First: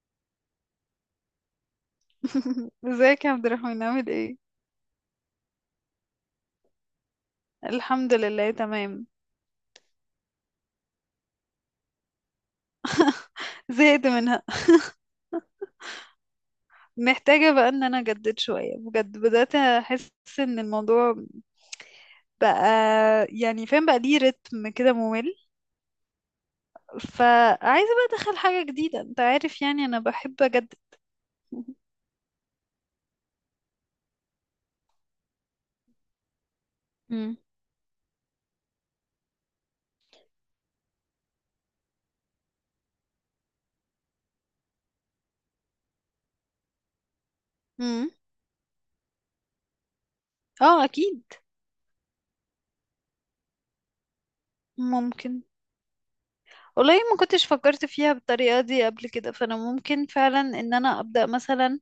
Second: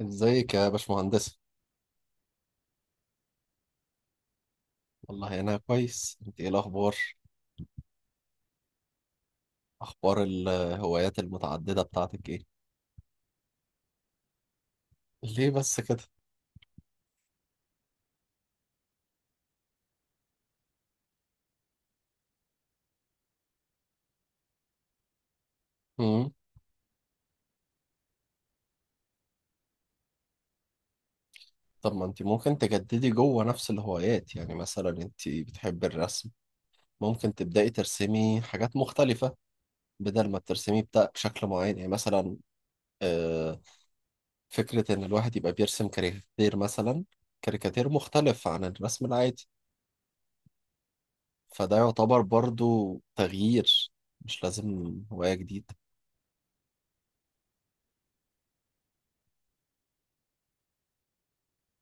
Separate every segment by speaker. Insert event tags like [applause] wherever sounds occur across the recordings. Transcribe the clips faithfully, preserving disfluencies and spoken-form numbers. Speaker 1: ازيك يا باشمهندسة؟
Speaker 2: [laughs] ازيك يا عبد الرحمن عامل ايه؟
Speaker 1: والله انا كويس، انت ايه الاخبار؟
Speaker 2: الحمد لله تمام.
Speaker 1: اخبار الهوايات المتعددة بتاعتك ايه؟
Speaker 2: زهقت منها.
Speaker 1: ليه بس كده؟
Speaker 2: محتاجة بقى ان انا اجدد شوية بجد، بدأت احس ان الموضوع بقى، يعني فاهم بقى ليه رتم كده ممل.
Speaker 1: امم
Speaker 2: فعايزة بقى ادخل حاجة جديدة، انت عارف، يعني انا بحب اجدد.
Speaker 1: طب ما انت ممكن تجددي جوه نفس الهوايات، يعني مثلا انت بتحبي الرسم، ممكن
Speaker 2: مم.
Speaker 1: تبدأي ترسمي حاجات مختلفة. بدل ما ترسمي بتا- بشكل معين، يعني مثلا آه، فكرة ان الواحد يبقى بيرسم كاريكاتير مثلا، كاريكاتير
Speaker 2: مم.
Speaker 1: مختلف عن الرسم العادي.
Speaker 2: اه اكيد.
Speaker 1: فده يعتبر برضو تغيير، مش لازم هواية
Speaker 2: ممكن.
Speaker 1: جديدة.
Speaker 2: والله ما كنتش فكرت فيها بالطريقة دي قبل كده، فانا ممكن فعلا ان انا ابدأ مثلا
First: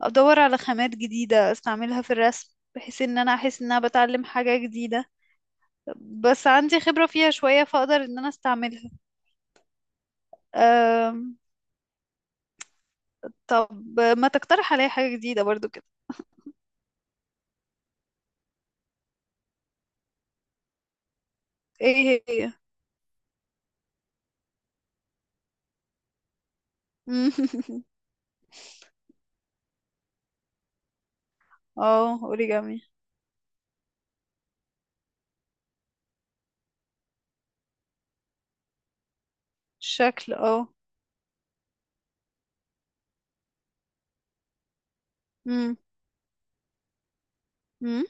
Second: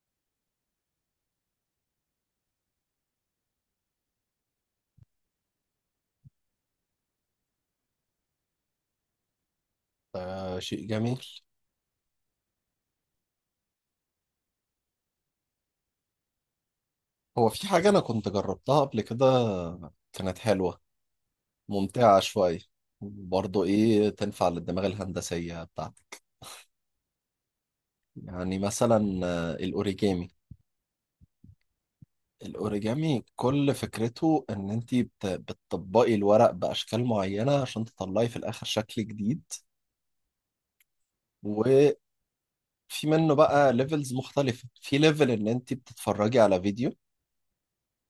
Speaker 2: ادور على خامات جديدة استعملها في الرسم، بحيث ان انا احس ان انا بتعلم حاجة جديدة، بس عندي خبرة فيها شوية فاقدر ان انا استعملها.
Speaker 1: آه، شيء جميل.
Speaker 2: أم... طب ما تقترح عليا حاجة جديدة برضو كده.
Speaker 1: هو في حاجة أنا كنت جربتها قبل كده، كانت حلوة، ممتعة
Speaker 2: ايه هي؟
Speaker 1: شوية. برضه إيه تنفع للدماغ الهندسية بتاعتك؟
Speaker 2: مم. [laughs]
Speaker 1: يعني مثلا آه، الأوريجامي.
Speaker 2: اه اوريجامي.
Speaker 1: الأوريجامي كل فكرته إن أنت بت- بتطبقي الورق بأشكال معينة عشان تطلعي في الآخر شكل جديد.
Speaker 2: شكل اه.
Speaker 1: وفي منه بقى ليفلز مختلفة، في ليفل إن أنت
Speaker 2: مم،
Speaker 1: بتتفرجي على فيديو
Speaker 2: مم،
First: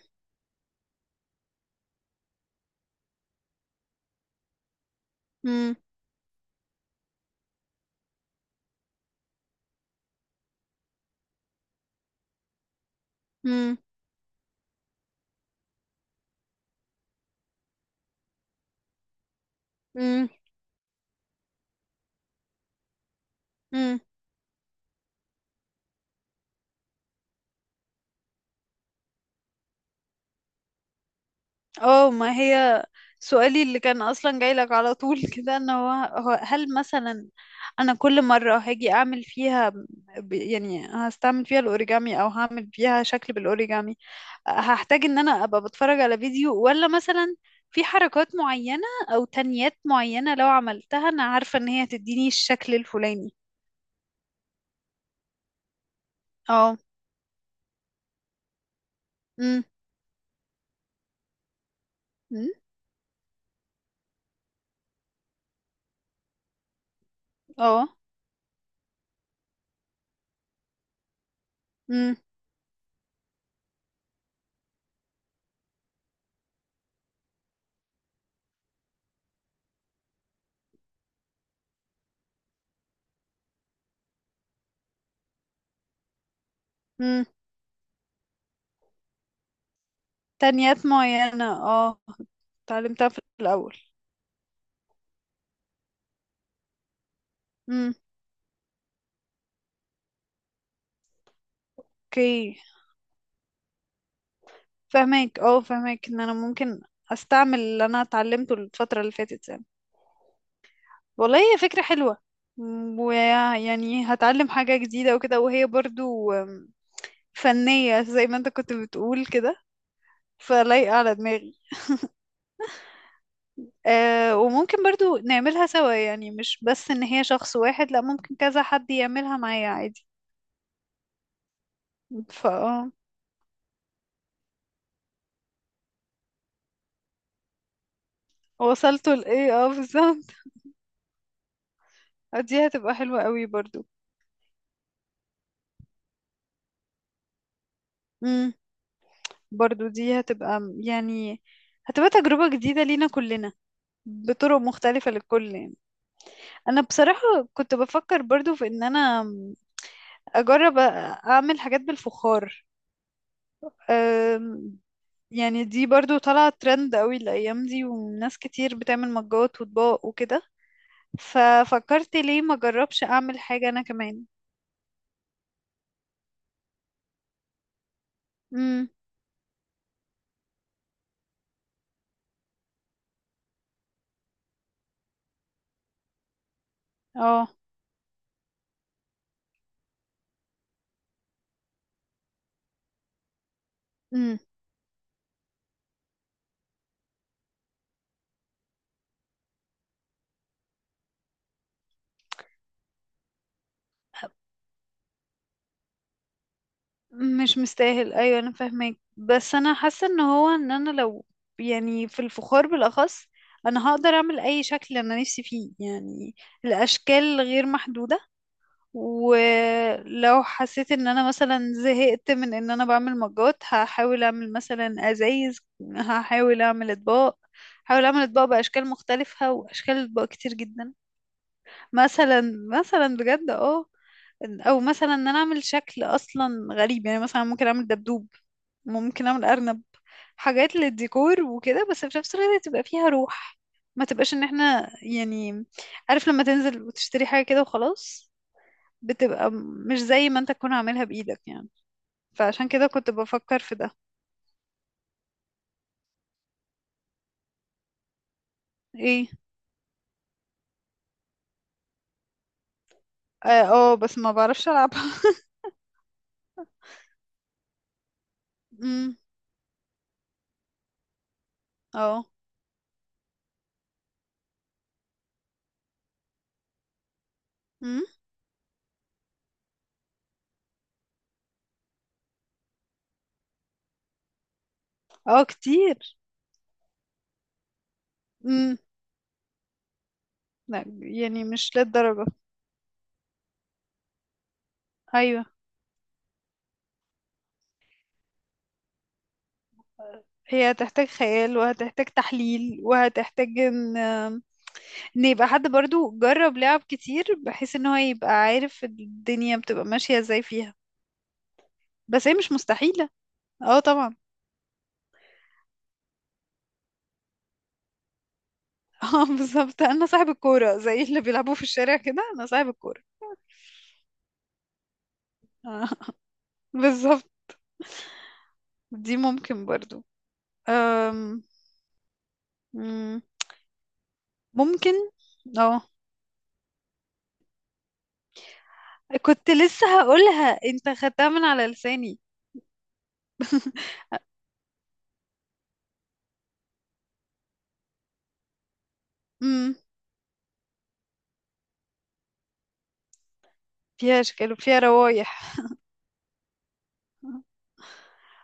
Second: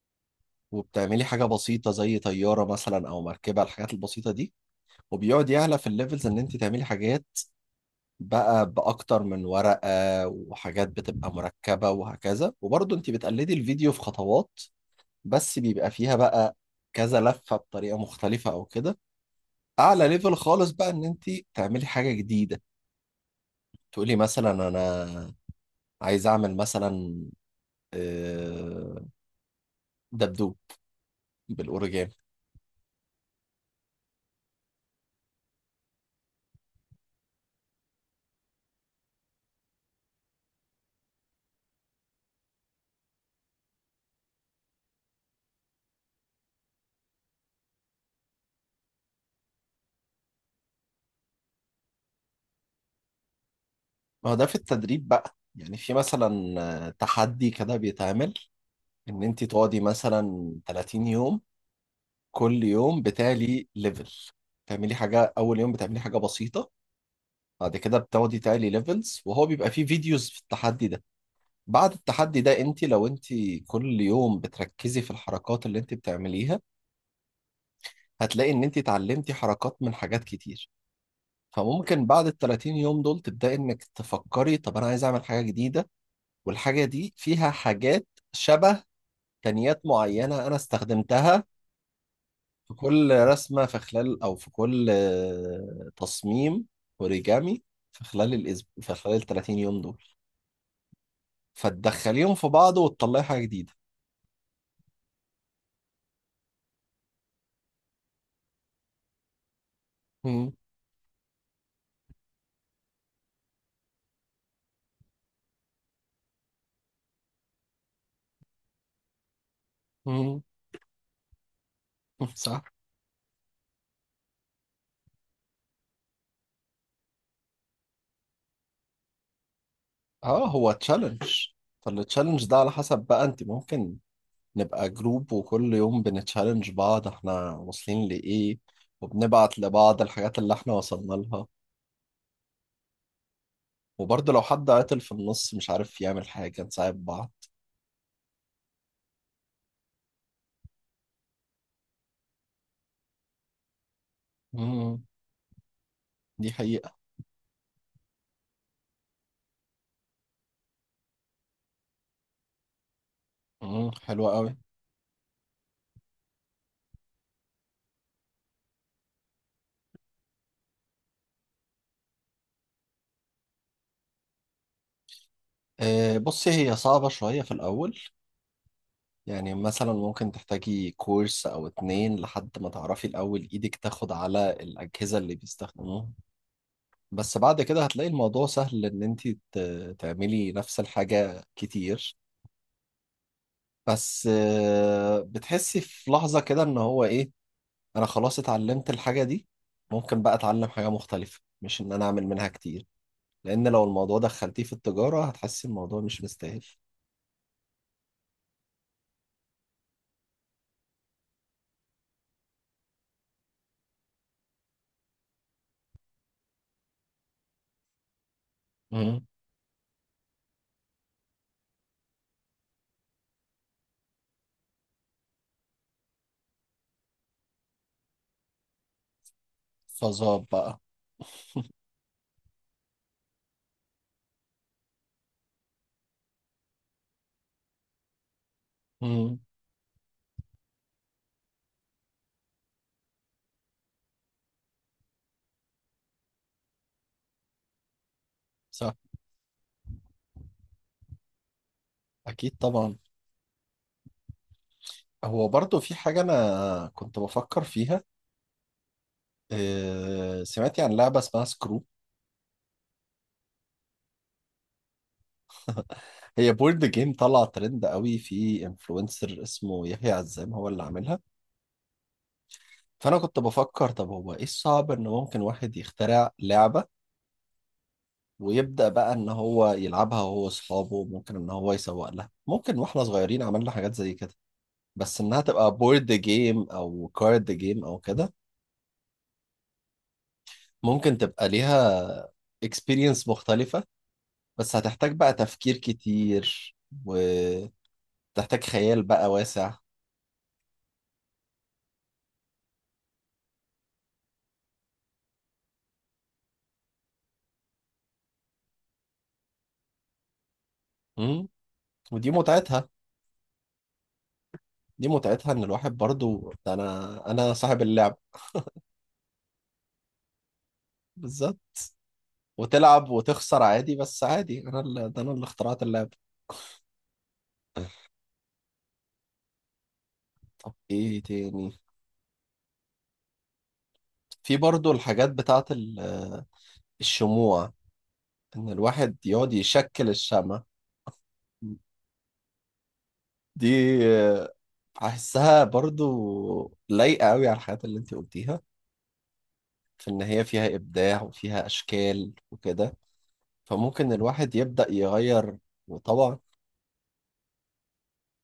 Speaker 1: وبتعملي حاجة بسيطة زي طيارة مثلا أو مركبة، الحاجات البسيطة دي. وبيقعد
Speaker 2: مم،
Speaker 1: يعلى في الليفلز ان انت تعملي حاجات بقى باكتر من ورقة، وحاجات بتبقى مركبة وهكذا، وبرضه انت بتقلدي
Speaker 2: مم،
Speaker 1: الفيديو في خطوات، بس بيبقى فيها بقى كذا لفة بطريقة مختلفة او كده. اعلى
Speaker 2: مم،
Speaker 1: ليفل خالص بقى ان انت تعملي حاجة جديدة،
Speaker 2: مم.
Speaker 1: تقولي مثلا انا عايز اعمل مثلا آه، دبدوب
Speaker 2: اه،
Speaker 1: بالاوريجامي.
Speaker 2: ما هي سؤالي اللي كان اصلا جاي لك على طول [laughs] كده، ان هو، هو هل مثلا انا كل مرة هاجي اعمل فيها، ب- يعني هستعمل فيها الاوريجامي او هعمل فيها شكل بالاوريجامي، هحتاج ان انا ابقى بتفرج على فيديو، ولا مثلا في حركات معينة او تنيات معينة لو عملتها انا عارفة ان هي تديني الشكل الفلاني؟
Speaker 1: ما هو ده في التدريب بقى، يعني في مثلا
Speaker 2: اه.
Speaker 1: آه، تحدي كده بيتعمل ان انت
Speaker 2: امم.
Speaker 1: تقعدي مثلا 30 يوم،
Speaker 2: أمم.
Speaker 1: كل يوم بتعلي ليفل، تعملي حاجة. أول يوم بتعملي حاجة بسيطة، بعد
Speaker 2: اه.
Speaker 1: كده بتقعدي تعلي ليفلز، وهو بيبقى فيه فيديوز في التحدي ده. بعد
Speaker 2: امم.
Speaker 1: التحدي ده انت لو انت كل يوم بتركزي في الحركات اللي انت بتعمليها، هتلاقي ان انت اتعلمتي حركات من حاجات كتير. فممكن بعد ال 30 يوم دول تبدأي انك تفكري طب انا عايز اعمل حاجة جديدة، والحاجة دي
Speaker 2: أمم.
Speaker 1: فيها حاجات شبه تقنيات معينة انا
Speaker 2: تنيات
Speaker 1: استخدمتها
Speaker 2: معينة، اه،
Speaker 1: في
Speaker 2: اتعلمتها
Speaker 1: كل
Speaker 2: في
Speaker 1: رسمة،
Speaker 2: الاول.
Speaker 1: في خلال أو في كل آه، تصميم أوريجامي،
Speaker 2: امم.
Speaker 1: في خلال الأسبوع، في خلال ال 30 يوم دول، فتدخليهم في
Speaker 2: اوكي.
Speaker 1: بعض وتطلعي حاجة جديدة.
Speaker 2: فهماك، اه فهماك ان انا ممكن استعمل اللي انا اتعلمته الفترة اللي فاتت، يعني.
Speaker 1: مم.
Speaker 2: والله هي فكرة حلوة. م- ويعني هتعلم حاجة جديدة وكده، وهي برضو أم، فنية زي ما انت كنت بتقول كده،
Speaker 1: مم.
Speaker 2: فلايقة على دماغي.
Speaker 1: صح.
Speaker 2: أه، وممكن برضو نعملها سوا، يعني مش بس ان هي شخص واحد، لا، ممكن كذا حد يعملها معايا عادي.
Speaker 1: اه، هو تشالنج، فالتشالنج
Speaker 2: فا
Speaker 1: ده على
Speaker 2: اه
Speaker 1: حسب بقى، انت ممكن نبقى جروب وكل يوم بنتشالنج بعض احنا واصلين لإيه،
Speaker 2: وصلتوا لايه
Speaker 1: وبنبعت
Speaker 2: اه
Speaker 1: لبعض
Speaker 2: بالظبط.
Speaker 1: الحاجات اللي احنا وصلنا لها،
Speaker 2: [laughs] دي هتبقى حلوة قوي برضو.
Speaker 1: وبرضه لو حد عطل في النص مش عارف يعمل حاجة نساعد بعض.
Speaker 2: مم. برضو دي هتبقى، م- يعني هتبقى تجربة جديدة لينا كلنا، بطرق
Speaker 1: مم.
Speaker 2: مختلفة للكل يعني.
Speaker 1: دي
Speaker 2: أنا
Speaker 1: حقيقة.
Speaker 2: بصراحة كنت بفكر برضو في إن أنا أجرب أ- أعمل حاجات بالفخار.
Speaker 1: مم. حلوة قوي.
Speaker 2: أم، يعني دي برضو طالعة ترند قوي الأيام دي، وناس كتير بتعمل مجات وأطباق وكده، ففكرت ليه ما أجربش أعمل حاجة أنا كمان.
Speaker 1: آه، بصي هي صعبة شوية في الأول،
Speaker 2: امم.
Speaker 1: يعني مثلا ممكن تحتاجي كورس أو اتنين لحد ما تعرفي الأول إيدك تاخد على الأجهزة اللي بيستخدموها. بس
Speaker 2: اه.
Speaker 1: بعد كده هتلاقي الموضوع سهل إن أنت ت- تعملي نفس الحاجة كتير. بس آه، بتحسي في لحظة كده إن هو إيه، أنا خلاص اتعلمت الحاجة دي، ممكن بقى أتعلم حاجة مختلفة مش إن أنا أعمل منها كتير، لأن لو الموضوع دخلتيه في التجارة هتحسي الموضوع مش مستاهل.
Speaker 2: مش مستاهل، ايوه انا فاهمك، بس انا حاسه ان هو، ان انا لو، يعني في الفخار بالاخص انا هقدر اعمل اي شكل انا نفسي فيه يعني، الاشكال غير محدوده.
Speaker 1: مم.
Speaker 2: ولو حسيت ان انا مثلا زهقت من ان انا بعمل مجات، هحاول اعمل مثلا ازايز، هحاول اعمل اطباق، هحاول اعمل اطباق باشكال مختلفه، واشكال اطباق
Speaker 1: فظاب
Speaker 2: كتير
Speaker 1: بقى.
Speaker 2: جدا. مثلا، مثلا بجد اه. او مثلا ان انا اعمل شكل اصلا غريب، يعني مثلا ممكن اعمل دبدوب، ممكن
Speaker 1: مم.
Speaker 2: اعمل ارنب، حاجات للديكور وكده، بس في نفس الوقت تبقى فيها روح، ما تبقاش ان احنا يعني، عارف لما تنزل وتشتري حاجة كده وخلاص،
Speaker 1: صح.
Speaker 2: بتبقى مش زي ما انت تكون عاملها بايدك يعني.
Speaker 1: أكيد
Speaker 2: فعشان كده
Speaker 1: طبعا.
Speaker 2: كنت بفكر في ده.
Speaker 1: هو برضه في حاجة أنا كنت بفكر فيها،
Speaker 2: ايه؟
Speaker 1: آه، سمعتي عن لعبة اسمها سكرو؟
Speaker 2: اه. آه، بس ما بعرفش العبها.
Speaker 1: هي بورد جيم، طلع ترند قوي، في
Speaker 2: [laughs] امم.
Speaker 1: انفلونسر اسمه يحيى عزام هو اللي عاملها.
Speaker 2: اه.
Speaker 1: فأنا كنت بفكر طب هو إيه الصعب إن ممكن واحد يخترع لعبة
Speaker 2: امم.
Speaker 1: ويبدأ بقى إن هو يلعبها هو وأصحابه، ممكن إن هو يسوق لها، ممكن. وإحنا صغيرين عملنا حاجات زي كده، بس إنها
Speaker 2: اه
Speaker 1: تبقى بورد
Speaker 2: كتير.
Speaker 1: جيم أو كارد جيم أو كده.
Speaker 2: امم. لا
Speaker 1: ممكن
Speaker 2: يعني
Speaker 1: تبقى
Speaker 2: مش للدرجة.
Speaker 1: ليها اكسبيرينس مختلفة، بس هتحتاج بقى
Speaker 2: ايوه،
Speaker 1: تفكير كتير، وتحتاج خيال بقى واسع.
Speaker 2: هي هتحتاج خيال، وهتحتاج تحليل، وهتحتاج ان، ان يبقى حد برضو جرب لعب كتير، بحيث ان هو يبقى عارف الدنيا بتبقى ماشية ازاي فيها،
Speaker 1: مم.
Speaker 2: بس
Speaker 1: ودي
Speaker 2: هي مش
Speaker 1: متعتها،
Speaker 2: مستحيلة. اه طبعا.
Speaker 1: دي متعتها ان الواحد برضو، ده انا انا صاحب اللعب.
Speaker 2: [laughs] اه بالظبط، انا صاحب الكورة، زي اللي بيلعبوا
Speaker 1: بالظبط.
Speaker 2: في الشارع كده، انا صاحب الكورة.
Speaker 1: وتلعب وتخسر عادي، بس عادي انا اللي ده، انا اللي اخترعت
Speaker 2: آه،
Speaker 1: اللعب.
Speaker 2: [laughs] بالظبط. دي ممكن برضو.
Speaker 1: طب ايه
Speaker 2: أم،
Speaker 1: تاني؟
Speaker 2: مم،
Speaker 1: في برضو
Speaker 2: ممكن.
Speaker 1: الحاجات بتاعت
Speaker 2: اه،
Speaker 1: ال- الشموع، ان الواحد
Speaker 2: كنت
Speaker 1: يقعد
Speaker 2: لسه
Speaker 1: يشكل
Speaker 2: هقولها،
Speaker 1: الشمع.
Speaker 2: انت خدتها من على لساني.
Speaker 1: دي آه، احسها برضو لايقة قوي على الحاجات اللي انت قلتيها،
Speaker 2: امم.
Speaker 1: في ان هي فيها ابداع وفيها اشكال وكده، فممكن
Speaker 2: فيها اشكال
Speaker 1: الواحد
Speaker 2: وفيها
Speaker 1: يبدأ يغير
Speaker 2: روايح.
Speaker 1: طبعه.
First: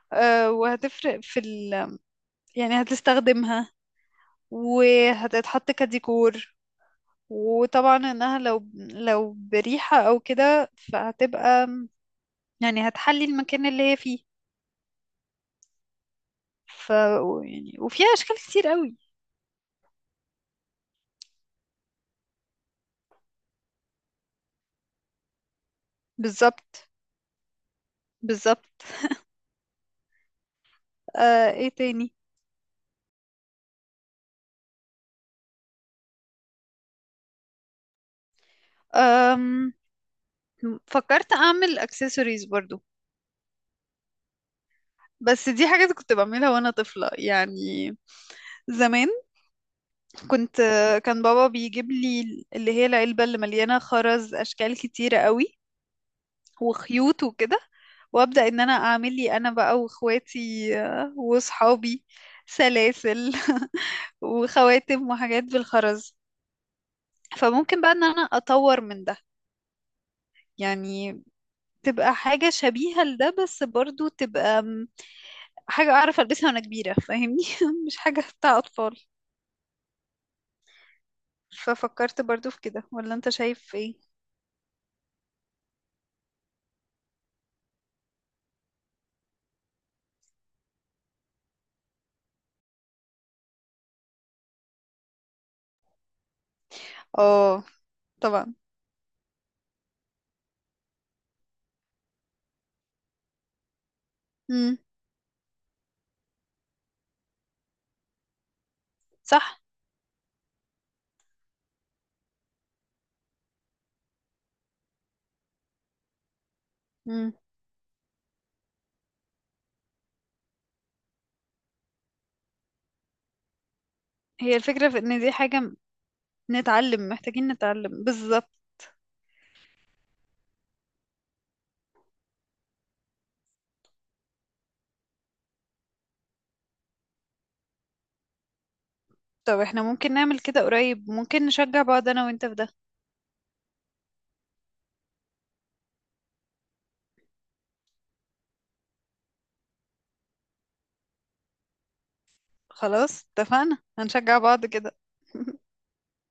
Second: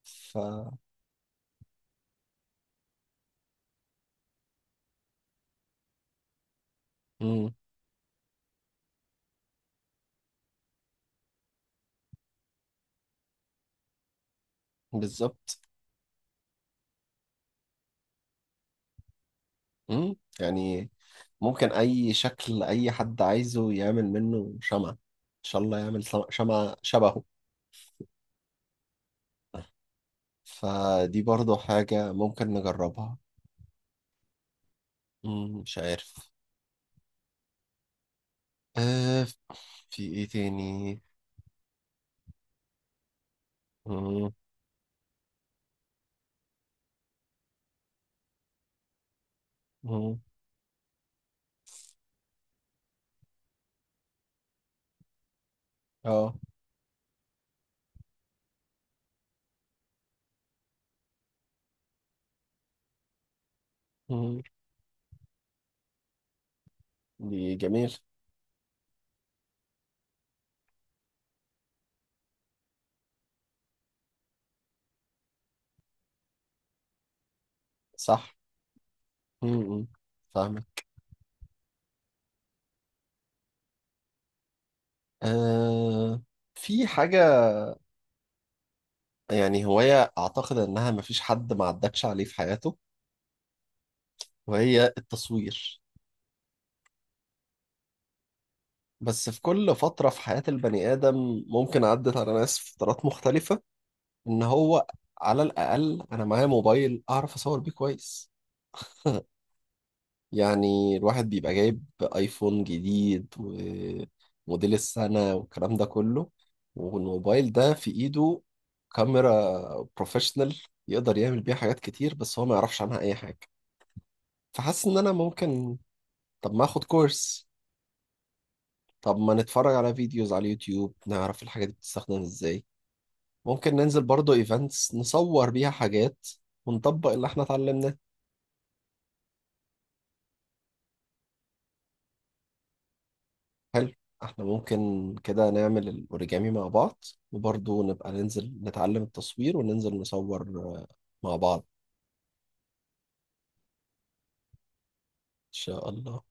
Speaker 1: ف
Speaker 2: آه، وهتفرق في ال، يعني هتستخدمها، وهتتحط كديكور،
Speaker 1: مم.
Speaker 2: وطبعا انها لو، لو بريحة او كده فهتبقى، يعني هتحلي المكان اللي هي فيه.
Speaker 1: بالظبط.
Speaker 2: ف، يعني وفيها اشكال كتير قوي.
Speaker 1: مم. يعني ممكن أي شكل أي حد عايزه يعمل منه شمعة، إن شاء الله يعمل سم- شمعة
Speaker 2: بالظبط.
Speaker 1: شبهه.
Speaker 2: بالظبط.
Speaker 1: فدي
Speaker 2: آه،
Speaker 1: برضو
Speaker 2: ايه
Speaker 1: حاجة
Speaker 2: تاني؟
Speaker 1: ممكن نجربها. مم. مش عارف. آه،
Speaker 2: آم.
Speaker 1: في إيه تاني؟
Speaker 2: فكرت اعمل اكسسوارز برضو،
Speaker 1: مم.
Speaker 2: بس دي حاجات كنت بعملها وانا طفلة يعني، زمان.
Speaker 1: مم.
Speaker 2: كنت، كان بابا بيجيب لي اللي هي العلبة اللي مليانة خرز، اشكال كتيرة قوي،
Speaker 1: آه.
Speaker 2: وخيوط وكده، وابدا ان انا اعمل لي انا بقى واخواتي آه، واصحابي سلاسل [laughs]
Speaker 1: مم.
Speaker 2: وخواتم وحاجات بالخرز.
Speaker 1: دي
Speaker 2: فممكن
Speaker 1: جميل.
Speaker 2: بقى ان انا اطور من ده، يعني تبقى حاجة شبيهة لده، بس برضو تبقى م، حاجة أعرف ألبسها وأنا كبيرة، فاهمني، [laughs] مش حاجة
Speaker 1: صح.
Speaker 2: بتاع أطفال.
Speaker 1: مم. مم. فاهمك.
Speaker 2: ففكرت برضو في كده، ولا أنت شايف إيه؟
Speaker 1: آه، في حاجة، يعني هواية أعتقد إنها مفيش حد ما عدتش عليه في حياته، وهي التصوير.
Speaker 2: آه. طبعا.
Speaker 1: بس في كل فترة في حياة البني آدم، ممكن عدت على ناس في فترات مختلفة، إن
Speaker 2: مم.
Speaker 1: هو على الأقل أنا معايا موبايل أعرف أصور بيه كويس.
Speaker 2: صح.
Speaker 1: يعني الواحد بيبقى جايب آيفون جديد وموديل السنة والكلام ده كله،
Speaker 2: مم.
Speaker 1: والموبايل ده في إيده كاميرا بروفيشنال، يقدر يعمل بيها حاجات كتير بس هو ما يعرفش عنها أي حاجة.
Speaker 2: هي
Speaker 1: فحاسس
Speaker 2: الفكرة
Speaker 1: إن
Speaker 2: في
Speaker 1: أنا
Speaker 2: إن دي حاجة
Speaker 1: ممكن، طب ما اخد
Speaker 2: نتعلم، محتاجين
Speaker 1: كورس،
Speaker 2: نتعلم بالظبط.
Speaker 1: طب ما نتفرج على فيديوز على اليوتيوب نعرف الحاجات دي بتستخدم ازاي، ممكن ننزل برضو ايفنتس نصور بيها حاجات ونطبق اللي احنا اتعلمناه.
Speaker 2: طب احنا ممكن نعمل كده قريب، ممكن نشجع بعض انا وانت في ده.
Speaker 1: حلو، احنا ممكن كده نعمل الاوريجامي مع بعض، وبرضو نبقى ننزل نتعلم التصوير وننزل نصور آه، مع بعض ان
Speaker 2: خلاص اتفقنا، هنشجع بعض كده. [laughs]
Speaker 1: شاء الله.